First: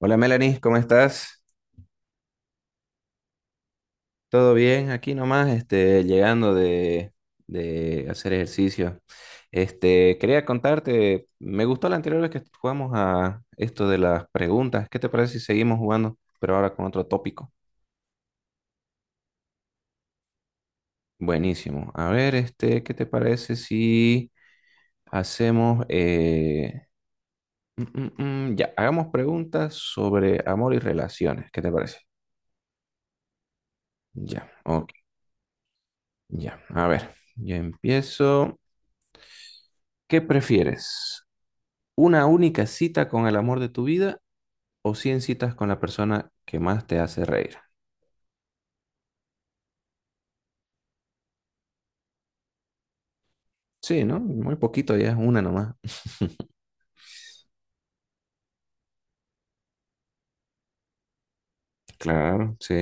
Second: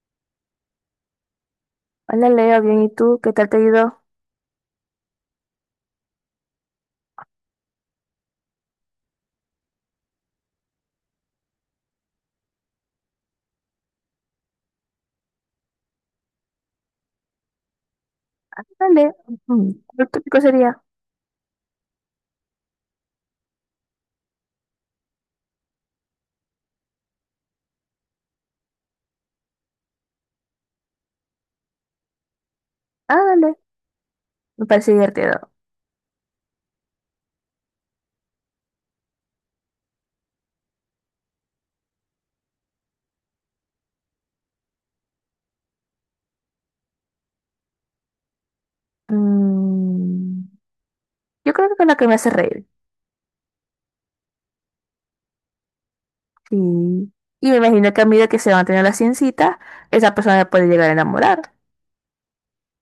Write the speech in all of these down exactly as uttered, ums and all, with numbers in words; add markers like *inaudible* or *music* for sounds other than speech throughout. Hola Melanie, ¿cómo estás? Hola Leo, bien, ¿y tú? ¿Qué tal te ayudó? ¿Todo bien? Aquí nomás, este, llegando de, de hacer ejercicio. Este, quería contarte, me gustó la anterior vez que jugamos a esto de las preguntas. ¿Qué te parece si seguimos jugando, pero ahora con otro tópico? Ah, dale. Ujú. ¿Cuál tópico sería? Buenísimo. A ver, este, ¿qué te parece si hacemos, eh, mm, mm, mm, ya, hagamos preguntas sobre amor y relaciones? ¿Qué te parece? Ah, dale. Ya, Me ok, parece divertido. ya. A ver, yo empiezo. ¿Qué prefieres? ¿Una única cita con el amor de tu vida o cien citas con la persona que más te hace reír? Mm, yo creo que con la que me hace reír. Sí, ¿no? Muy poquito, ya es una nomás. Sí. Y me imagino que a medida que se van a tener las ciencitas, esa persona me puede llegar a enamorar. Claro, sí.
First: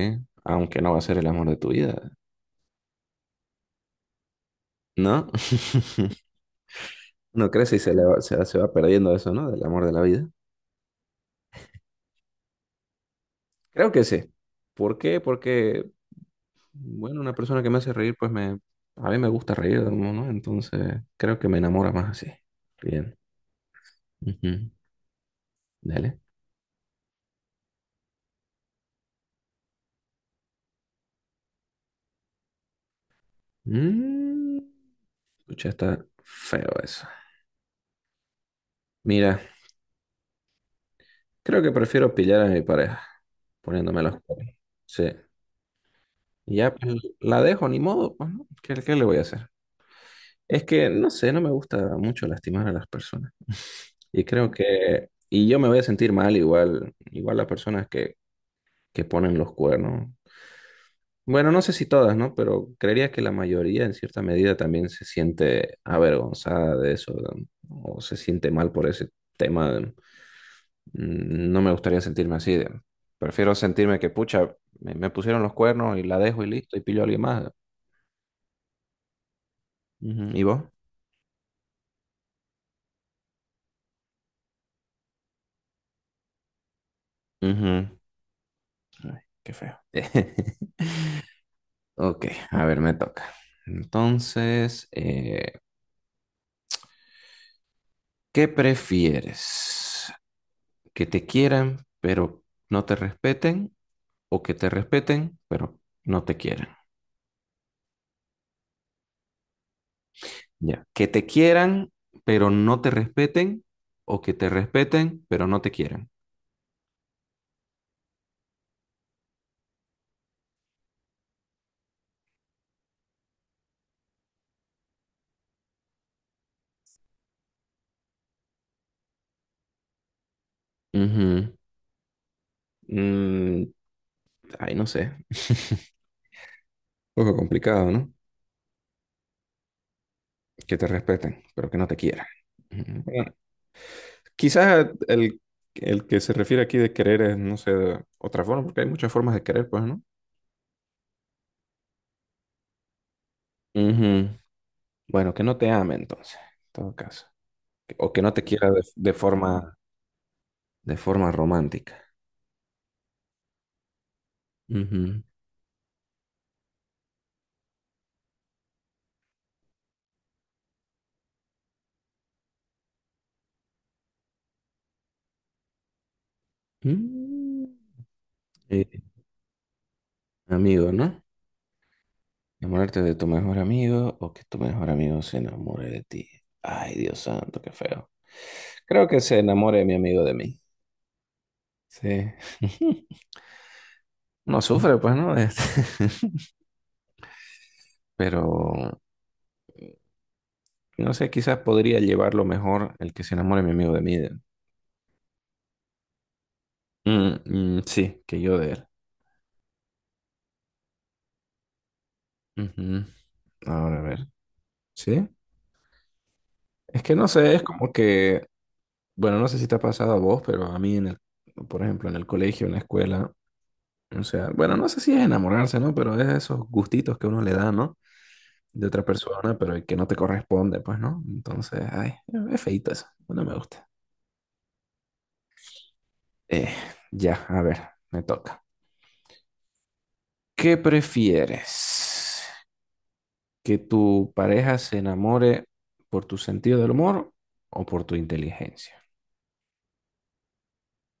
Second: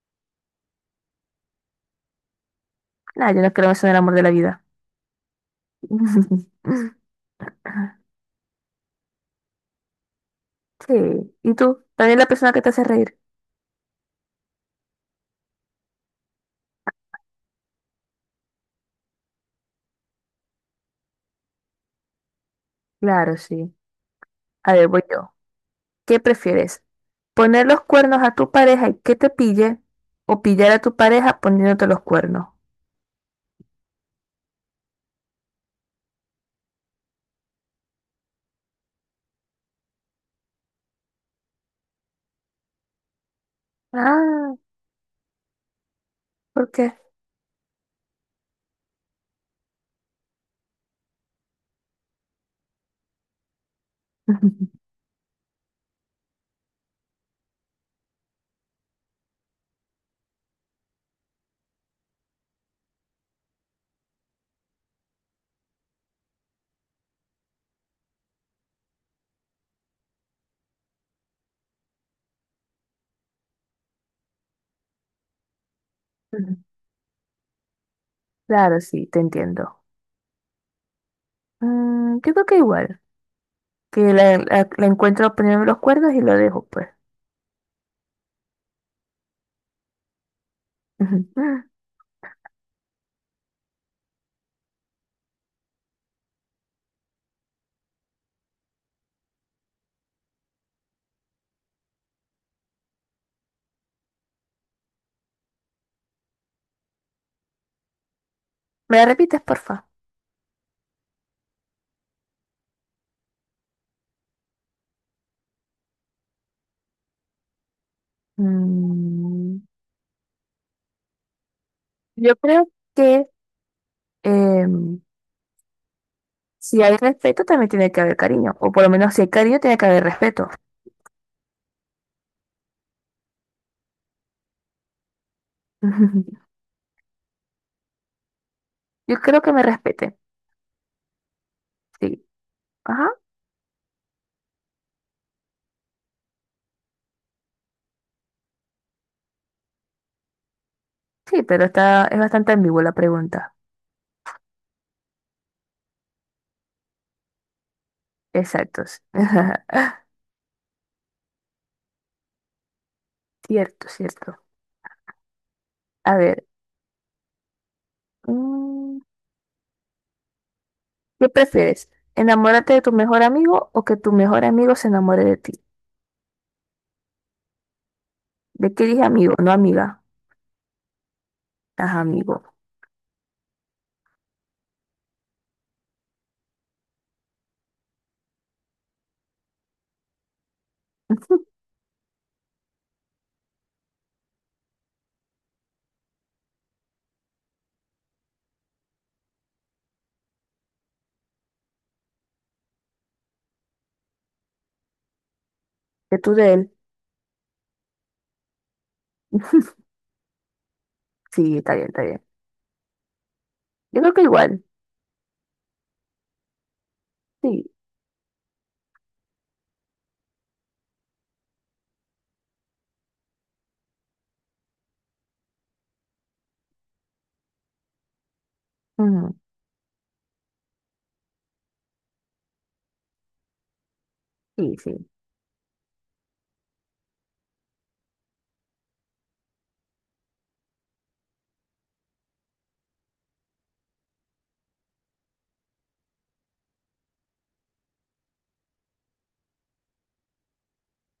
Aunque no va a ser el amor de tu vida, Nada, yo no creo eso en el amor de la vida. ¿no? *laughs* *laughs* No crece y se, le va- se, se va perdiendo eso, ¿no? Del amor de la vida. Sí. ¿Y tú? ¿También la persona que te hace reír? Creo que sí. ¿Por qué? Porque, bueno, una persona que me hace reír, pues me... A mí me gusta reír, ¿no? ¿no? Entonces, creo que me enamora más así. Bien. Claro, sí. Ujú. A ver, voy yo. Dale. ¿Qué prefieres? ¿Poner los cuernos a tu pareja y que te pille? ¿O pillar a tu pareja poniéndote los cuernos? Mm, pucha, está feo eso. Mira. Creo que prefiero pillar a mi pareja, poniéndome los cuernos. Ah, Sí. Y ¿por ya pues, qué? la dejo, ni modo, pues, ¿no? ¿Qué, qué le voy a hacer? Es que, no sé, no me gusta mucho lastimar a las personas. Y creo *laughs* que, y yo me voy a sentir mal igual, igual las personas que, que ponen los cuernos. Bueno, no sé si todas, ¿no? Pero creería que la mayoría en cierta medida también se siente avergonzada de eso, ¿no? O se siente mal por ese tema. Mm, No me gustaría sentirme así. de- Prefiero sentirme que, pucha, me, me pusieron los cuernos y la dejo y listo, y pillo a alguien más. Claro, sí, te entiendo. Ujú, ¿y vos? Mm, yo creo que igual, que la, la- la encuentro poniendo los cuernos y lo dejo, pues. Ujú. Ay, qué feo. *laughs* *laughs* Ujú. Ok, a ver, me toca. Entonces, eh, ¿qué prefieres? ¿Que te quieran pero no te respeten? ¿O que te respeten pero no te quieran? ¿Me la repites, porfa? Ya. ¿Que te quieran pero no te respeten? ¿O que te respeten pero no te quieran? Mm, yo creo que em, si hay respeto también tiene que haber cariño, o por lo menos si hay cariño tiene que haber respeto. Ujú. Mm, Ay, no sé. *laughs* Un poco complicado, ¿no? Yo creo que me respete, Que te respeten, pero que no te sí. quieran. Ujú. Ajá, Bueno, quizás el, el que se refiere aquí de querer es, no sé, de otra forma, porque hay muchas formas de querer, pues, ¿no? sí, pero está, es bastante ambigua la pregunta. Ujú. Bueno, que no te ame entonces, en todo caso. O que no te quiera de, Exacto. Sí. de *laughs* forma, de forma romántica. Cierto, cierto. Ujú. A ver. mm, ¿Qué prefieres? ¿Enamorarte de tu mejor amigo o que tu mejor amigo se enamore de ti? Mm, ¿De qué eh, dije amigo? No amiga. amigo, ¿no? Ajá, amigo. Enamorarte de tu mejor amigo o que tu mejor amigo se enamore de ti. Ay, Dios santo, qué feo. Creo que se enamore mi amigo de mí. *laughs* Sí. *laughs* No sufre, pues, ¿no? Este, *laughs* Pero, no sé, quizás podría llevarlo mejor el que se enamore mi amigo de mí. ¿Que tú de él? Mm, mm, sí, que yo de él. Sí, está bien, está bien. Ujú. Ahora, Yo a creo que ver. igual. ¿Sí? Es que no sé, es Sí. como que, bueno, no sé si te ha pasado a vos, pero a mí, en el, por ejemplo, en el colegio, en la escuela, o sea, bueno, no sé si es enamorarse, ¿no? Pero es esos gustitos que uno le da, ¿no? De otra Ujú. persona, pero que no te corresponde, pues, ¿no? Entonces, ay, es feíto eso, no me gusta. Sí, sí. Eh, ya, a ver, me toca. ¿Qué prefieres? ¿Que tu pareja se enamore por tu sentido del humor o por tu inteligencia?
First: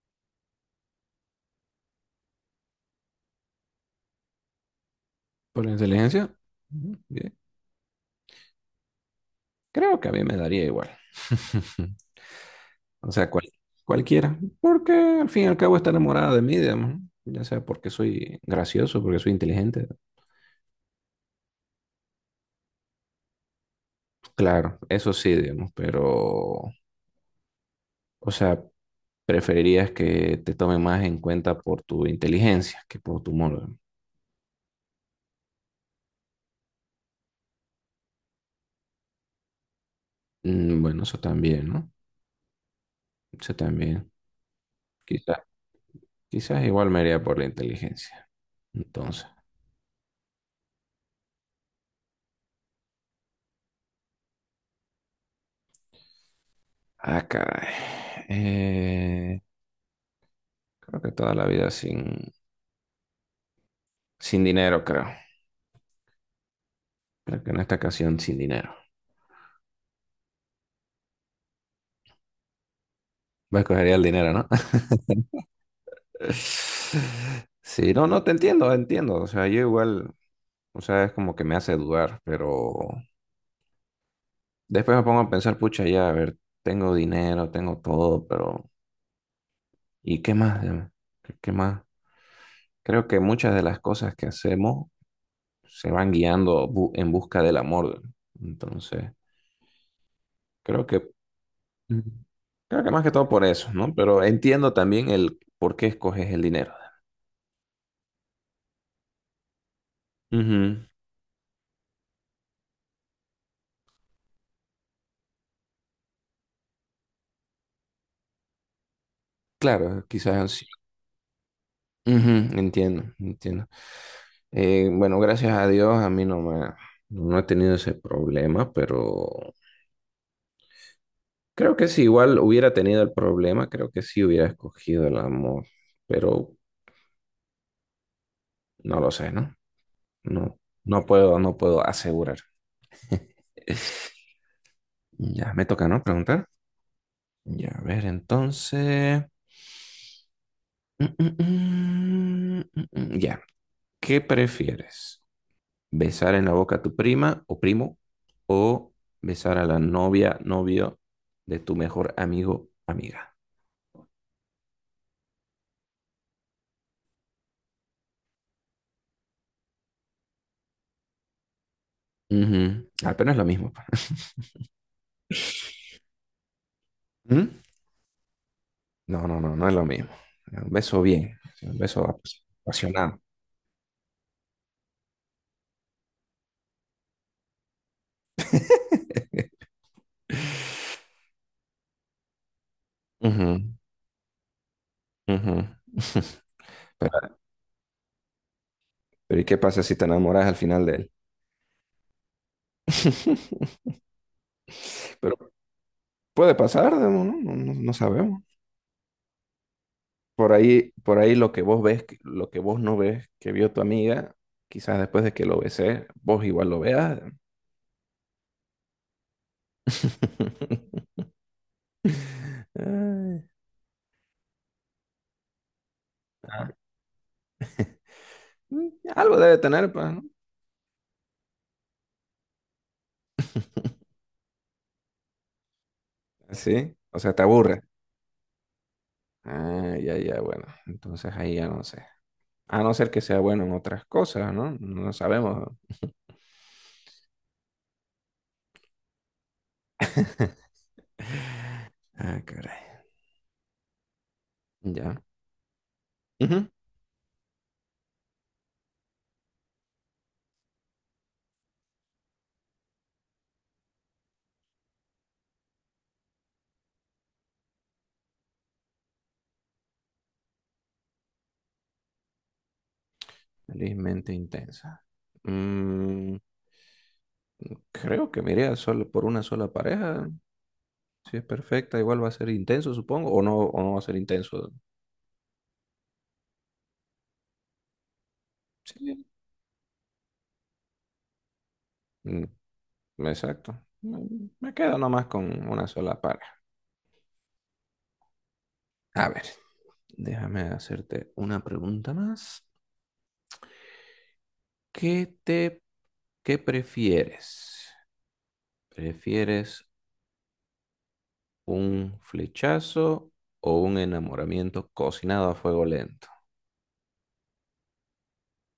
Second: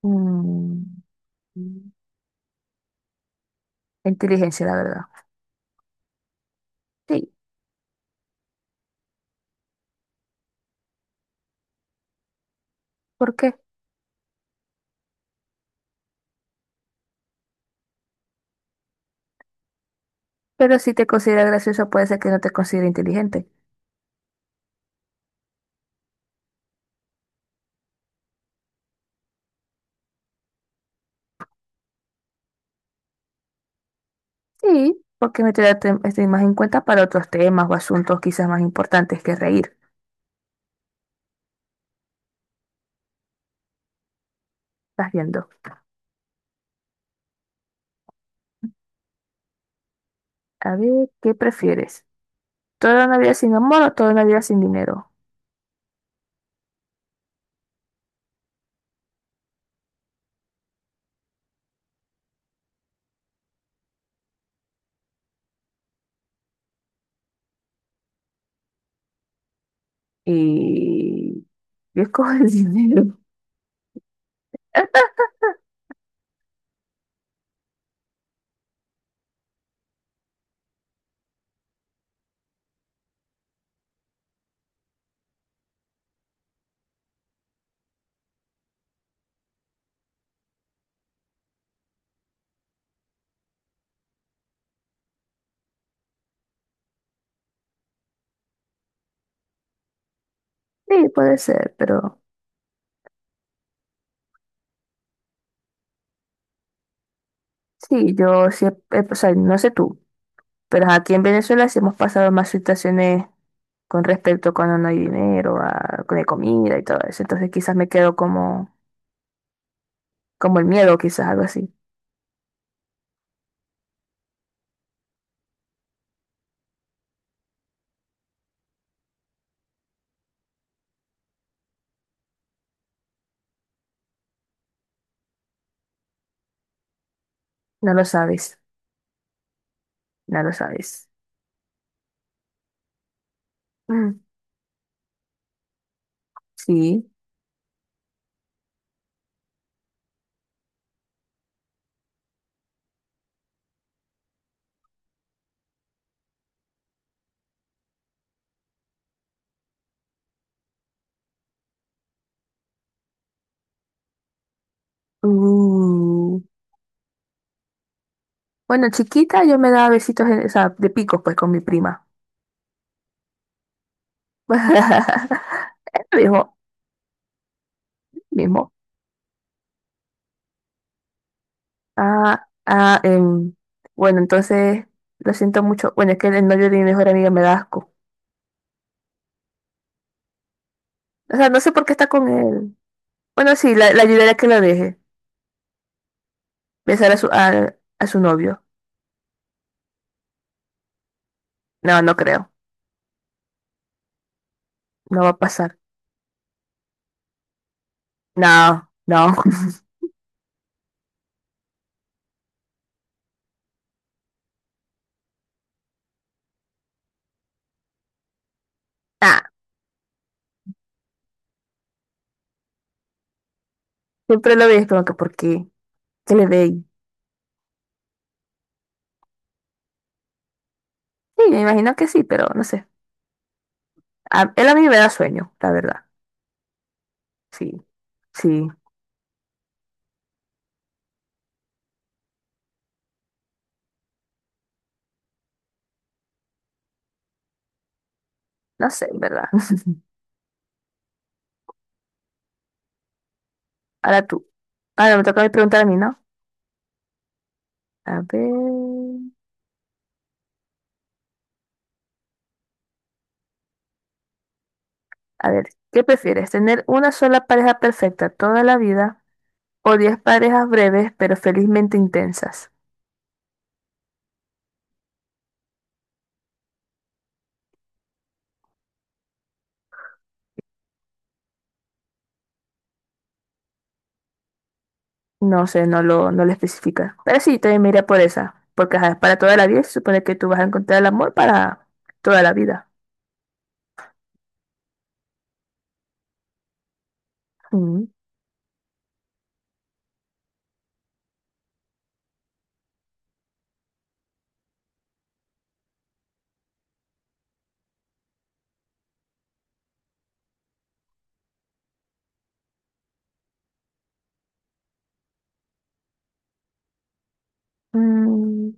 Mm, inteligencia, la verdad. ¿Por la inteligencia? Ujú, Sí. bien. Creo que a mí me daría igual. *laughs* O sea, ¿Por cual- qué? cualquiera. Porque al fin y al cabo está enamorada de mí, digamos. ¿No? Ya sea porque soy gracioso, porque soy inteligente. Pero si te considera gracioso, puede ser que no te considere inteligente. Claro, eso sí, digamos. Pero, o sea, preferirías que te tomen más en cuenta por tu inteligencia que por tu humor. Sí, porque me te estoy más en cuenta para otros temas o asuntos quizás más importantes que reír. Mm, Bueno, eso también, ¿no? Eso también. Estás Quizás, viendo. quizás igual me iría por la inteligencia. Entonces, A ver, ¿qué prefieres? Toda una vida sin amor o toda una vida sin dinero. ah, caray. Eh, creo que toda la vida sin, sin dinero, creo. Creo que en esta ocasión sin dinero. Y yo escojo el *laughs* dinero. Me escogería el dinero, ¿no? *laughs* Sí, no, no, te entiendo, entiendo. O sea, yo igual, o sea, es como que me hace dudar, pero después me pongo a pensar, pucha, ya, a ver, tengo dinero, tengo todo, pero ¿y qué más? ¿Qué qué más? Creo que muchas de las cosas que hacemos se van guiando bu- en busca del amor. ¿No? Entonces, creo que, Sí, puede ser, Mm. pero creo que más que todo por eso, ¿no? Pero entiendo también el por qué escoges el dinero. sí, yo siempre, o sea, no sé tú, Ujú. pero aquí en Venezuela sí hemos pasado más situaciones con respecto a cuando no hay dinero, a, con la comida y todo eso. Entonces quizás me quedo como, Claro, quizás como sí. el miedo, quizás algo así. Ujú, entiendo, entiendo. Eh, bueno, gracias a Dios a mí no me, no he tenido ese problema, pero creo que si igual hubiera tenido el problema, creo que sí hubiera escogido el amor, pero No lo sabes, no lo sé, ¿no? no lo No, no sabes. puedo, no puedo asegurar. *laughs* Mm, Ya me toca, ¿no? Preguntar. Sí. Ya, a ver, entonces. Mm, mm, mm, mm, mm, Ya, ¿qué prefieres? ¿Besar en la boca a tu prima o primo o besar a la novia, novio de tu mejor amigo, amiga? Uh. Bueno, chiquita yo me daba besitos, en- o sea, de picos pues con mi prima. Ujú. Ah, pero no es lo mismo. Pa. *laughs* *laughs* Ella me dijo, ¿Mm? mismo. No, no, no, no es lo mismo. Un beso bien, un beso ap- Ah, ah, apasionado. em, bueno, entonces lo siento mucho. Bueno, es que el novio de mi mejor amiga me da asco. O sea, no sé por qué está con él. Bueno, sí, Ujú, la, la ayudaré a que lo deje. ujú. *laughs* Besar a su, Pero, a, a su novio. pero ¿y qué pasa si te enamoras al final de él? No, no creo. *laughs* No va Pero a pasar. puede pasar, Demo, ¿no? No, no- no sabemos. No, no. *laughs* Por ahí, por ahí lo que vos ves, que- lo que vos no ves, que vio tu amiga, quizás después de que lo besé, vos igual lo veas. Ah, *laughs* Ay, siempre lo veis como que ¿por qué? ¿Qué le ah, veis? mm, algo debe tener, pues, ¿no? Sí, me imagino que sí, pero no sé. A- él a mí me da sueño, la verdad. Sí, o sea, te Sí, aburre. sí. Ah, ya, ya, bueno. Entonces ahí ya no sé. A no ser que sea bueno en otras cosas, ¿no? No sabemos. No sé, en verdad. *laughs* *laughs* Ah, caray. Ahora tú. Ya. Ahora me toca preguntar a mí, ¿no? Ujú. A ver. A ver, ¿qué prefieres? ¿Tener una sola pareja perfecta toda la vida o diez parejas breves pero felizmente intensas? Felizmente intensa. Mm, Creo que me iría solo por una sola pareja. Si es perfecta, igual va a ser intenso, supongo, o no, o no va a ser intenso. No sé, no lo, no lo especifica. Pero sí, también me iría por esa. Porque ajá, Sí, para toda la vida se supone que tú vas a encontrar el amor para toda la mm, vida. exacto. Me me quedo nomás con una sola pareja. Mm. A ver, déjame hacerte una pregunta más. ¿Qué te, qué prefieres? ¿Prefieres un flechazo o un enamoramiento cocinado a fuego lento? Mm,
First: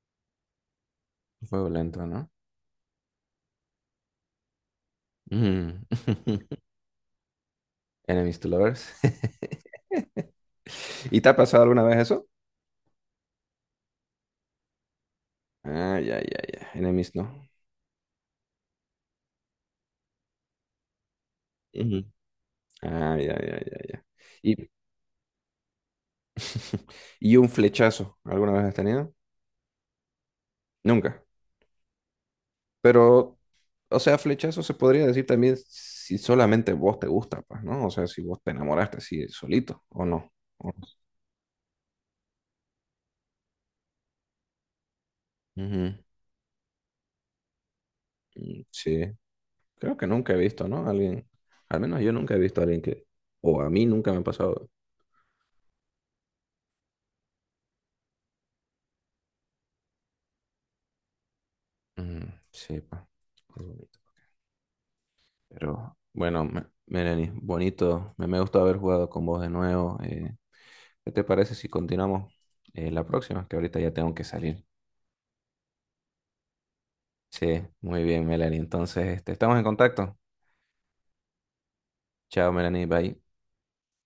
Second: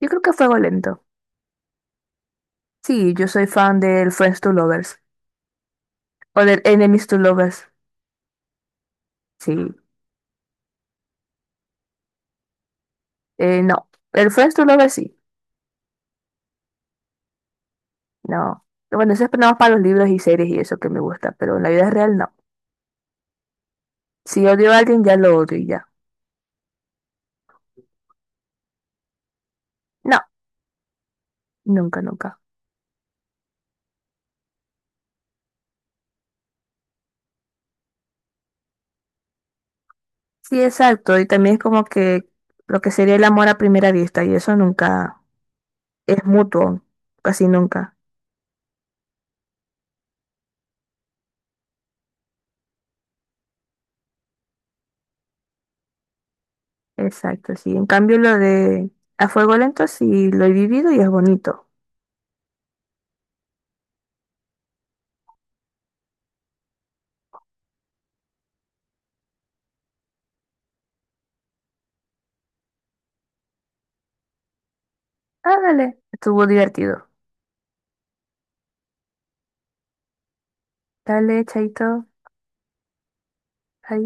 yo creo que fuego lento. Fuego lento, ¿no? Sí, yo soy fan del Friends to Lovers. Mm. O *laughs* del Enemies to Lovers. Enemies to lovers. *laughs* Sí. ¿Y te ha pasado alguna vez eso? Eh, no. El Friends to Lovers sí. Ah, ya, ya, ya. Enemies, ¿no? No. Bueno, eso es nada más para los libros y series y eso que me gusta, pero en la vida Ujú. real no. Ah, ya, ya, ya, ya. Si Y, odio a alguien, ya lo odio y ya. *laughs* y un flechazo, ¿alguna vez has tenido? No, Nunca. nunca, nunca. Pero, o sea, flechazo se podría decir también si solamente vos te gusta, pues, ¿no? O sea, si vos te enamoraste así solito o no. Sí, O- exacto. Y también es como que lo que sería el amor a primera vista y eso nunca Ujú. es mutuo, casi nunca. Mm, sí, creo que nunca he visto, ¿no? Alguien, al menos yo nunca he visto a alguien que, o a mí nunca me ha pasado. Exacto, sí. En cambio, lo de a fuego lento sí lo he vivido y es bonito. Mm, sí, pues. Pero bueno, Melanie, bonito. Me, me gustó haber jugado con vos de nuevo. Eh, ¿qué te parece si continuamos eh, la próxima? Que ahorita ya tengo que salir. Ah, dale. Estuvo divertido. Sí, muy bien, Melanie. Entonces, este, estamos en contacto. Dale, chaito. Chao, Melanie. Bye. Adiós.